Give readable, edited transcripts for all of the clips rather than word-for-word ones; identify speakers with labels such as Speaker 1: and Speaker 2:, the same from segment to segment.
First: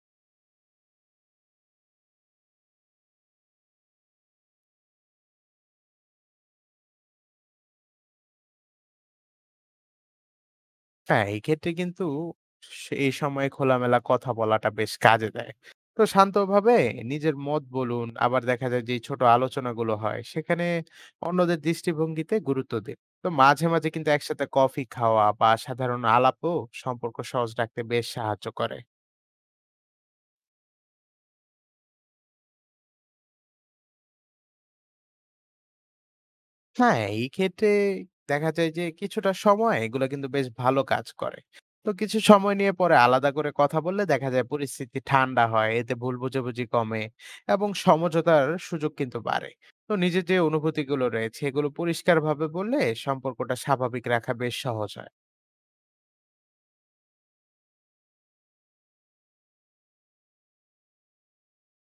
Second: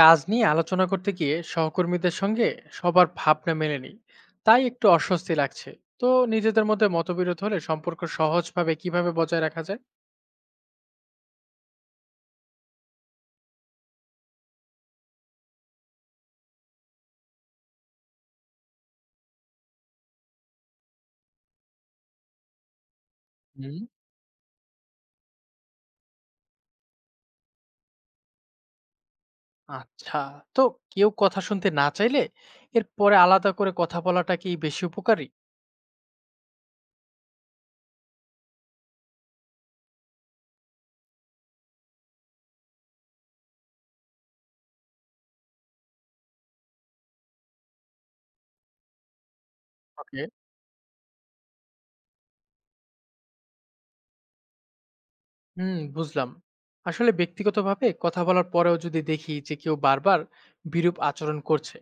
Speaker 1: কাজ নিয়ে আলোচনা করতে গিয়ে সহকর্মীদের সঙ্গে সবার ভাবনা মেলেনি, তাই একটু অস্বস্তি লাগছে। তো নিজেদের মধ্যে মতবিরোধ হলে সম্পর্ক সহজভাবে কিভাবে বজায় রাখা যায়?
Speaker 2: হ্যাঁ, এই ক্ষেত্রে কিন্তু সে এই সময়ে খোলামেলা কথা বলাটা বেশ কাজে দেয়। তো শান্তভাবে নিজের মত বলুন, আবার দেখা যায় যে এই ছোট আলোচনাগুলো হয়, সেখানে অন্যদের দৃষ্টিভঙ্গিতে গুরুত্ব দিন। তো মাঝে,
Speaker 1: হুম।
Speaker 2: মাঝে কিন্তু একসাথে কফি খাওয়া বা সাধারণ আলাপও সম্পর্ক সহজ রাখতে বেশ সাহায্য করে।
Speaker 1: আচ্ছা। তো কেউ কথা শুনতে না চাইলে এরপরে আলাদা করে কথা বলাটা কি বেশি উপকারী?
Speaker 2: হ্যাঁ, এই ক্ষেত্রে দেখা যায় যে কিছুটা সময় এগুলা কিন্তু বেশ ভালো কাজ করে। তো কিছু সময় নিয়ে পরে আলাদা করে কথা বললে দেখা যায় পরিস্থিতি ঠান্ডা হয়। এতে ভুল বোঝাবুঝি কমে এবং সমঝোতার সুযোগ কিন্তু বাড়ে। তো
Speaker 1: ওকে।
Speaker 2: নিজের যে অনুভূতিগুলো রয়েছে এগুলো পরিষ্কারভাবে বললে সম্পর্কটা স্বাভাবিক রাখা বেশ সহজ হয়।
Speaker 1: হুম, বুঝলাম। আসলে ব্যক্তিগতভাবে কথা বলার পরেও যদি দেখি যে কেউ বারবার বিরূপ আচরণ করছে,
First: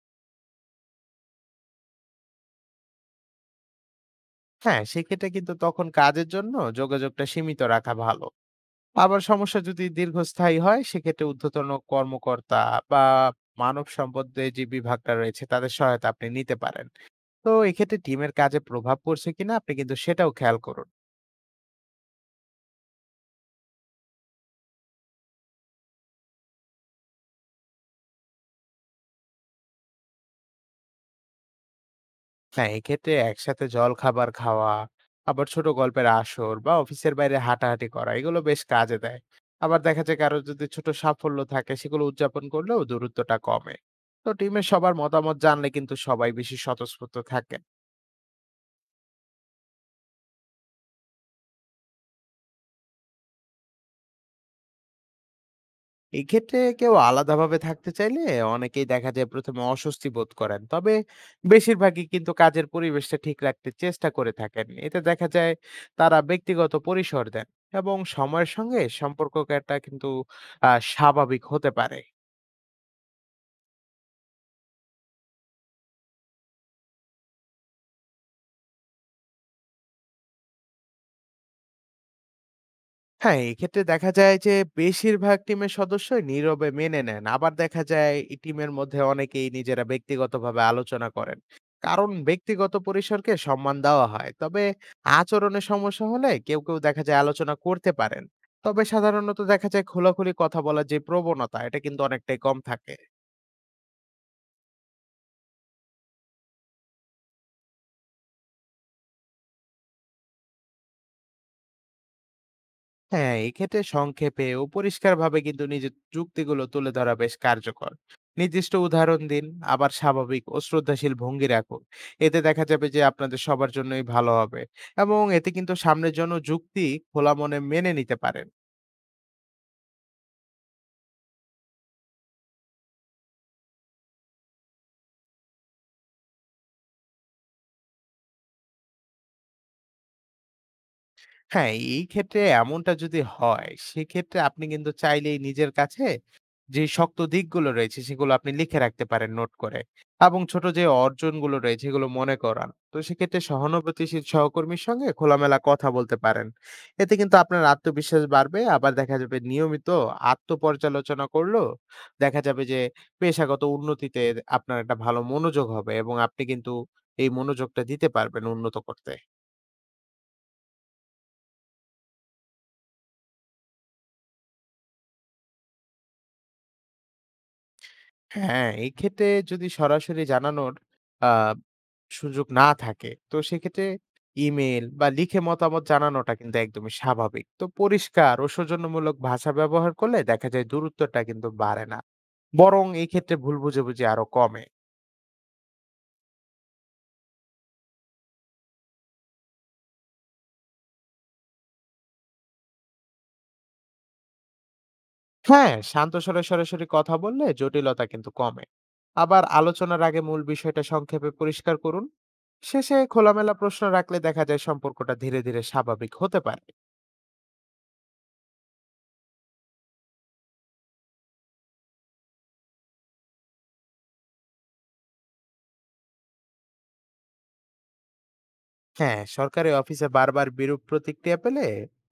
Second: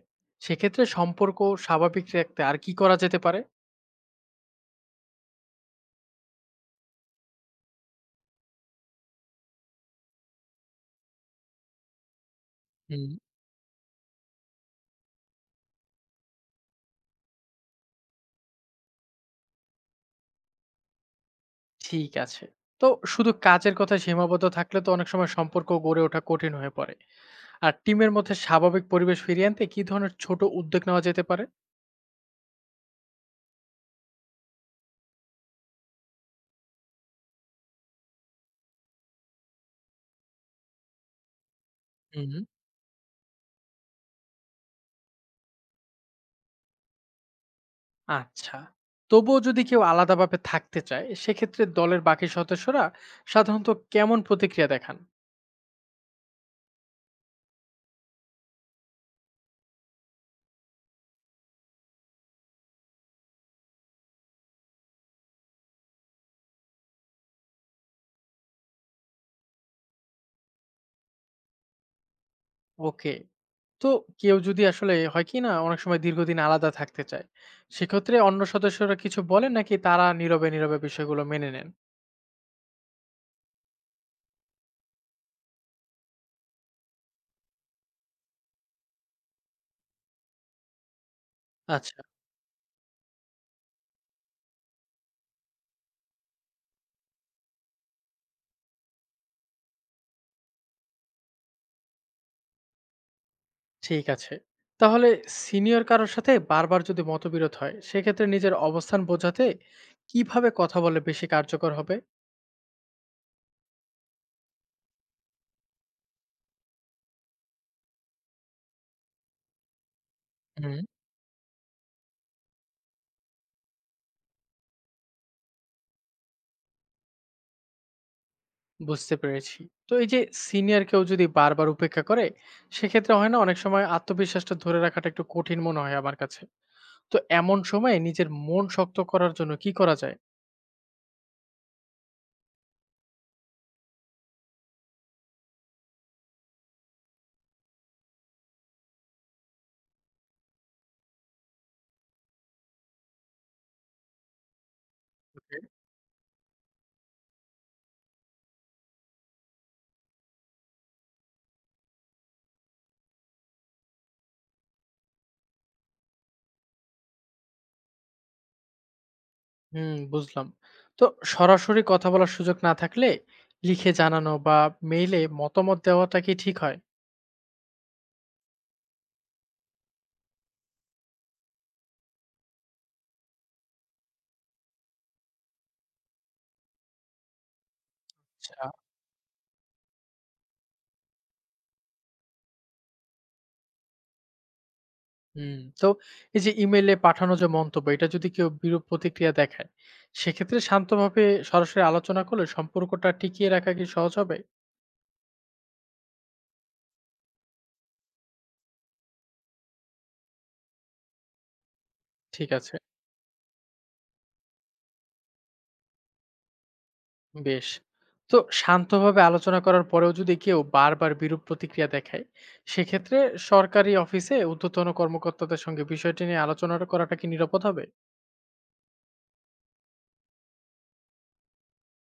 Speaker 1: সেক্ষেত্রে সম্পর্ক স্বাভাবিক রাখতে আর কি করা যেতে পারে?
Speaker 2: হ্যাঁ, সেক্ষেত্রে কিন্তু তখন কাজের জন্য যোগাযোগটা সীমিত রাখা ভালো। আবার সমস্যা যদি দীর্ঘস্থায়ী হয় সেক্ষেত্রে ঊর্ধ্বতন কর্মকর্তা বা মানব সম্পদের যে বিভাগটা রয়েছে তাদের সহায়তা আপনি নিতে পারেন। তো এক্ষেত্রে টিমের কাজে প্রভাব পড়ছে কিনা আপনি কিন্তু সেটাও খেয়াল করুন।
Speaker 1: ঠিক আছে। তো শুধু কাজের কথা সীমাবদ্ধ থাকলে তো অনেক সময় সম্পর্ক গড়ে ওঠা কঠিন হয়ে পড়ে। আর টিমের মধ্যে স্বাভাবিক পরিবেশ ফিরিয়ে আনতে কি ধরনের ছোট উদ্যোগ নেওয়া যেতে পারে?
Speaker 2: হ্যাঁ, এক্ষেত্রে একসাথে জল খাবার খাওয়া, আবার ছোট গল্পের আসর বা অফিসের বাইরে হাঁটাহাঁটি করা এগুলো বেশ কাজে দেয়। আবার দেখা যায় কারো যদি ছোট সাফল্য থাকে সেগুলো
Speaker 1: হুম।
Speaker 2: উদযাপন করলেও দূরত্বটা কমে। তো টিমের সবার মতামত জানলে কিন্তু সবাই বেশি স্বতঃস্ফূর্ত থাকে।
Speaker 1: আচ্ছা। তবুও যদি কেউ আলাদাভাবে থাকতে চায়, সেক্ষেত্রে দলের বাকি সদস্যরা সাধারণত কেমন প্রতিক্রিয়া দেখান?
Speaker 2: এক্ষেত্রে কেউ আলাদাভাবে থাকতে চাইলে অনেকেই দেখা যায় প্রথমে অস্বস্তি বোধ করেন, তবে বেশিরভাগই কিন্তু কাজের পরিবেশটা ঠিক রাখতে চেষ্টা করে থাকেন। এতে দেখা যায় তারা ব্যক্তিগত পরিসর দেন এবং সময়ের সঙ্গে সম্পর্কটা কিন্তু স্বাভাবিক হতে পারে।
Speaker 1: ওকে। তো কেউ যদি আসলে হয় কি না অনেক সময় দীর্ঘদিন আলাদা থাকতে চায়, সেক্ষেত্রে অন্য সদস্যরা কিছু বলেন নাকি তারা নীরবে, নীরবে বিষয়গুলো মেনে নেন?
Speaker 2: হ্যাঁ, এক্ষেত্রে দেখা যায় যে বেশিরভাগ টিমের সদস্যই নীরবে মেনে নেন। আবার দেখা যায় এই টিমের মধ্যে অনেকেই নিজেরা ব্যক্তিগতভাবে আলোচনা করেন।
Speaker 1: আচ্ছা।
Speaker 2: কারণ ব্যক্তিগত পরিসরকে সম্মান দেওয়া হয়। তবে আচরণে সমস্যা হলে কেউ, কেউ দেখা যায় আলোচনা করতে পারেন। তবে সাধারণত দেখা যায় খোলাখুলি কথা বলার যে প্রবণতা এটা কিন্তু অনেকটাই কম থাকে।
Speaker 1: ঠিক আছে। তাহলে সিনিয়র কারোর সাথে বারবার যদি মতবিরোধ হয় সেক্ষেত্রে নিজের অবস্থান বোঝাতে কিভাবে কথা বলে বেশি কার্যকর হবে?
Speaker 2: হ্যাঁ, এক্ষেত্রে সংক্ষেপে ও পরিষ্কারভাবে কিন্তু নিজের যুক্তিগুলো তুলে ধরা বেশ কার্যকর। নির্দিষ্ট উদাহরণ দিন, আবার স্বাভাবিক ও
Speaker 1: হুম।
Speaker 2: শ্রদ্ধাশীল ভঙ্গি রাখুন। এতে দেখা যাবে যে আপনাদের সবার জন্যই ভালো হবে, এবং এতে কিন্তু সামনের জন্য যুক্তি খোলা মনে মেনে নিতে পারেন।
Speaker 1: বুঝতে পেরেছি। তো এই যে সিনিয়র কেউ যদি বারবার উপেক্ষা করে, সেক্ষেত্রে হয় না অনেক সময় আত্মবিশ্বাসটা ধরে রাখাটা একটু কঠিন মনে হয় আমার কাছে। তো এমন সময় নিজের মন শক্ত করার জন্য কি করা যায়?
Speaker 2: হ্যাঁ, এই ক্ষেত্রে এমনটা যদি হয়, সেক্ষেত্রে আপনি কিন্তু চাইলেই নিজের কাছে যে শক্ত দিকগুলো রয়েছে, সেগুলো আপনি লিখে রাখতে পারেন নোট করে। এবং ছোট যে অর্জনগুলো রয়েছে, এগুলো মনে করান। তো সেক্ষেত্রে সহানুভূতিশীল সহকর্মীর সঙ্গে খোলামেলা
Speaker 1: ওকে।
Speaker 2: কথা বলতে পারেন। এতে কিন্তু আপনার আত্মবিশ্বাস বাড়বে। আবার দেখা যাবে নিয়মিত আত্মপর্যালোচনা করলেও দেখা যাবে যে পেশাগত উন্নতিতে আপনার একটা ভালো মনোযোগ হবে, এবং আপনি কিন্তু এই মনোযোগটা দিতে পারবেন উন্নত করতে।
Speaker 1: হুম, বুঝলাম। তো সরাসরি কথা বলার সুযোগ না থাকলে লিখে জানানো বা মেইলে মতামত দেওয়াটা কি ঠিক
Speaker 2: হ্যাঁ, এক্ষেত্রে যদি সরাসরি জানানোর আ সুযোগ না থাকে, তো সেক্ষেত্রে ইমেইল বা লিখে মতামত জানানোটা কিন্তু একদমই স্বাভাবিক। তো পরিষ্কার ও
Speaker 1: হয়?
Speaker 2: সৌজন্যমূলক ভাষা ব্যবহার করলে দেখা যায় দূরত্বটা কিন্তু বাড়ে না। বরং এই ক্ষেত্রে ভুল বুঝাবুঝি আরো কমে।
Speaker 1: হুম, তো এই যে ইমেইলে পাঠানো যে মন্তব্য, এটা যদি কেউ বিরূপ প্রতিক্রিয়া দেখায়, সেক্ষেত্রে শান্তভাবে সরাসরি আলোচনা করলে সম্পর্কটা টিকিয়ে রাখা কি সহজ হবে?
Speaker 2: হ্যাঁ, শান্ত স্বরে সরাসরি কথা বললে জটিলতা কিন্তু কমে। আবার আলোচনার আগে মূল বিষয়টা সংক্ষেপে পরিষ্কার করুন।
Speaker 1: ঠিক আছে,
Speaker 2: শেষে খোলামেলা প্রশ্ন রাখলে দেখা যায় সম্পর্কটা ধীরে, ধীরে স্বাভাবিক হতে পারে।
Speaker 1: বেশ। তো শান্তভাবে আলোচনা করার পরেও যদি কেউ বারবার বিরূপ প্রতিক্রিয়া দেখায়, সেক্ষেত্রে সরকারি অফিসে ঊর্ধ্বতন কর্মকর্তাদের সঙ্গে বিষয়টি নিয়ে আলোচনা করাটা কি নিরাপদ হবে?
Speaker 2: হ্যাঁ, সরকারি অফিসে বারবার বিরূপ প্রতিক্রিয়া পেলে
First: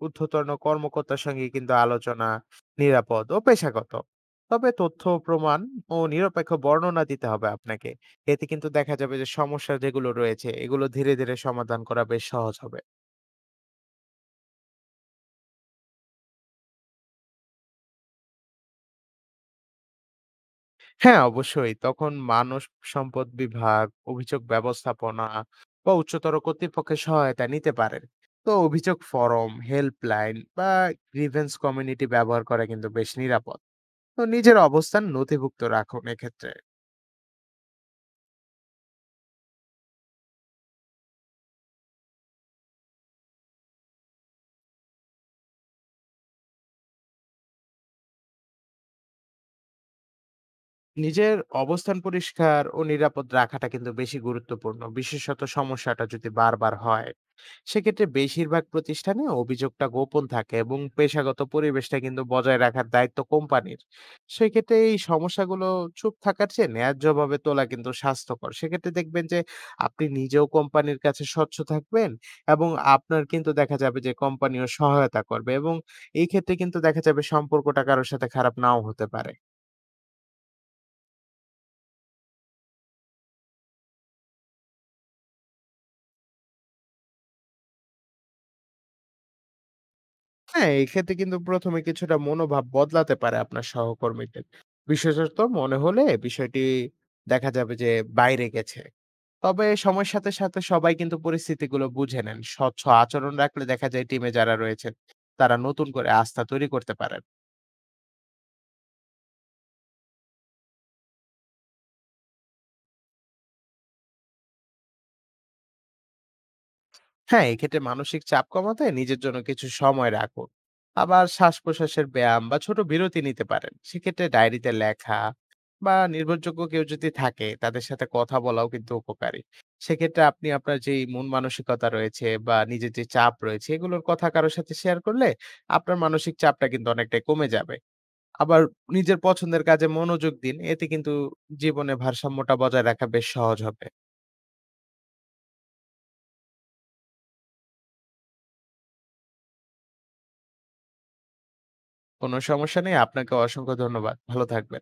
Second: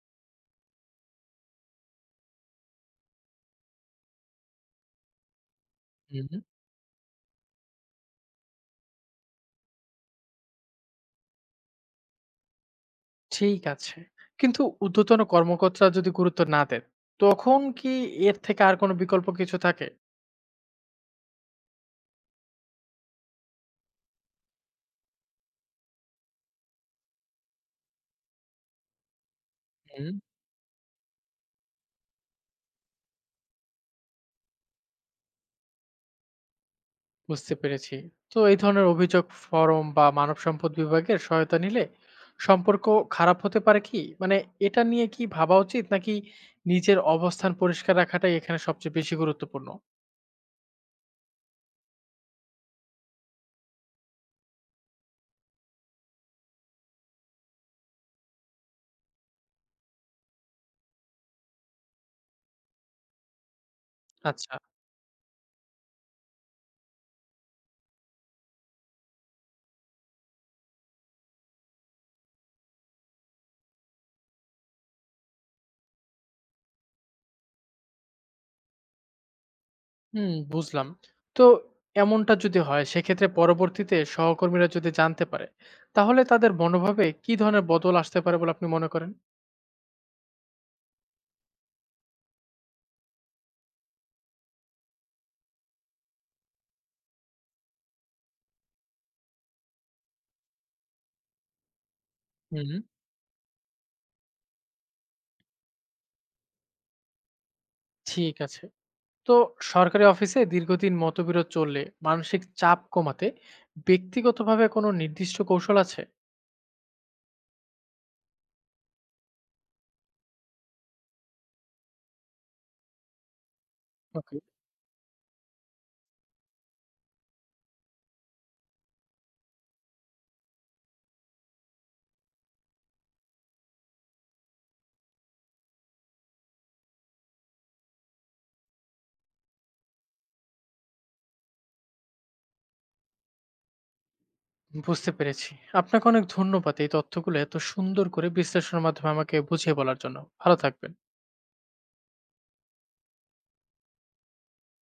Speaker 2: ঊর্ধ্বতন কর্মকর্তার সঙ্গে কিন্তু আলোচনা নিরাপদ ও পেশাগত। তবে তথ্য, প্রমাণ ও
Speaker 1: হুম,
Speaker 2: নিরপেক্ষ বর্ণনা দিতে হবে আপনাকে। এতে কিন্তু দেখা যাবে যে সমস্যা যেগুলো রয়েছে এগুলো ধীরে ধীরে সমাধান করা বেশ সহজ হবে।
Speaker 1: ঠিক আছে। কিন্তু ঊর্ধ্বতন কর্মকর্তা যদি গুরুত্ব না দেন, তখন কি এর থেকে আর কোনো বিকল্প কিছু থাকে?
Speaker 2: হ্যাঁ, অবশ্যই তখন মানব সম্পদ বিভাগ, অভিযোগ ব্যবস্থাপনা বা উচ্চতর কর্তৃপক্ষের সহায়তা নিতে পারেন। তো অভিযোগ ফরম,
Speaker 1: হুম।
Speaker 2: হেল্পলাইন বা গ্রিভেন্স কমিউনিটি ব্যবহার করা কিন্তু বেশ নিরাপদ। তো নিজের অবস্থান নথিভুক্ত রাখুন এক্ষেত্রে।
Speaker 1: বুঝতে পেরেছি। তো এই ধরনের অভিযোগ ফরম বা মানব সম্পদ বিভাগের সহায়তা নিলে সম্পর্ক খারাপ হতে পারে কি? মানে এটা নিয়ে কি ভাবা উচিত, নাকি নিজের অবস্থান পরিষ্কার রাখাটাই এখানে সবচেয়ে বেশি গুরুত্বপূর্ণ?
Speaker 2: নিজের অবস্থান পরিষ্কার ও নিরাপদ রাখাটা কিন্তু বেশি গুরুত্বপূর্ণ, বিশেষত সমস্যাটা যদি বারবার হয়। সেক্ষেত্রে বেশিরভাগ প্রতিষ্ঠানে অভিযোগটা গোপন থাকে এবং পেশাগত পরিবেশটা কিন্তু বজায় রাখার দায়িত্ব কোম্পানির।
Speaker 1: আচ্ছা।
Speaker 2: সেক্ষেত্রে এই সমস্যাগুলো চুপ থাকার চেয়ে ন্যায্যভাবে তোলা কিন্তু স্বাস্থ্যকর। সেক্ষেত্রে দেখবেন যে আপনি নিজেও কোম্পানির কাছে স্বচ্ছ থাকবেন, এবং আপনার কিন্তু দেখা যাবে যে কোম্পানিও সহায়তা করবে, এবং এই ক্ষেত্রে কিন্তু দেখা যাবে সম্পর্কটা কারোর সাথে খারাপ নাও হতে পারে।
Speaker 1: হুম, বুঝলাম। তো এমনটা যদি হয় সেক্ষেত্রে পরবর্তীতে সহকর্মীরা যদি জানতে পারে তাহলে তাদের মনোভাবে কি ধরনের বদল আসতে পারে বলে আপনি মনে করেন?
Speaker 2: হ্যাঁ, এক্ষেত্রে কিন্তু ১ম এ কিছুটা মনোভাব বদলাতে পারে আপনার সহকর্মীদের। বিশেষত মনে হলে বিষয়টি দেখা যাবে যে বাইরে গেছে। তবে সময়ের সাথে, সাথে সবাই কিন্তু পরিস্থিতিগুলো বুঝে নেন।
Speaker 1: হুম,
Speaker 2: স্বচ্ছ আচরণ রাখলে দেখা যায় টিমে যারা রয়েছেন, তারা নতুন করে আস্থা তৈরি করতে পারেন।
Speaker 1: ঠিক আছে। তো সরকারি অফিসে দীর্ঘদিন মতবিরোধ চললে মানসিক চাপ কমাতে ব্যক্তিগতভাবে কোনো নির্দিষ্ট কৌশল আছে?
Speaker 2: হ্যাঁ, এক্ষেত্রে মানসিক চাপ কমাতে নিজের জন্য কিছু সময় রাখুন। আবার শ্বাস প্রশ্বাসের ব্যায়াম বা ছোট বিরতি নিতে পারেন। সেক্ষেত্রে
Speaker 1: ওকে।
Speaker 2: ডায়েরিতে লেখা বা নির্ভরযোগ্য কেউ যদি থাকে তাদের সাথে কথা বলাও কিন্তু উপকারী। সেক্ষেত্রে আপনি আপনার যে মন মানসিকতা রয়েছে বা নিজের যে চাপ রয়েছে এগুলোর কথা কারোর সাথে শেয়ার করলে আপনার মানসিক চাপটা কিন্তু অনেকটাই কমে যাবে। আবার নিজের পছন্দের কাজে মনোযোগ দিন, এতে কিন্তু জীবনে ভারসাম্যটা বজায় রাখা বেশ সহজ হবে।
Speaker 1: বুঝতে পেরেছি। আপনাকে অনেক ধন্যবাদ এই তথ্যগুলো এত সুন্দর করে বিশ্লেষণের মাধ্যমে আমাকে বুঝিয়ে বলার জন্য। ভালো থাকবেন।
Speaker 2: কোনো সমস্যা নেই, আপনাকে অসংখ্য ধন্যবাদ, ভালো থাকবেন।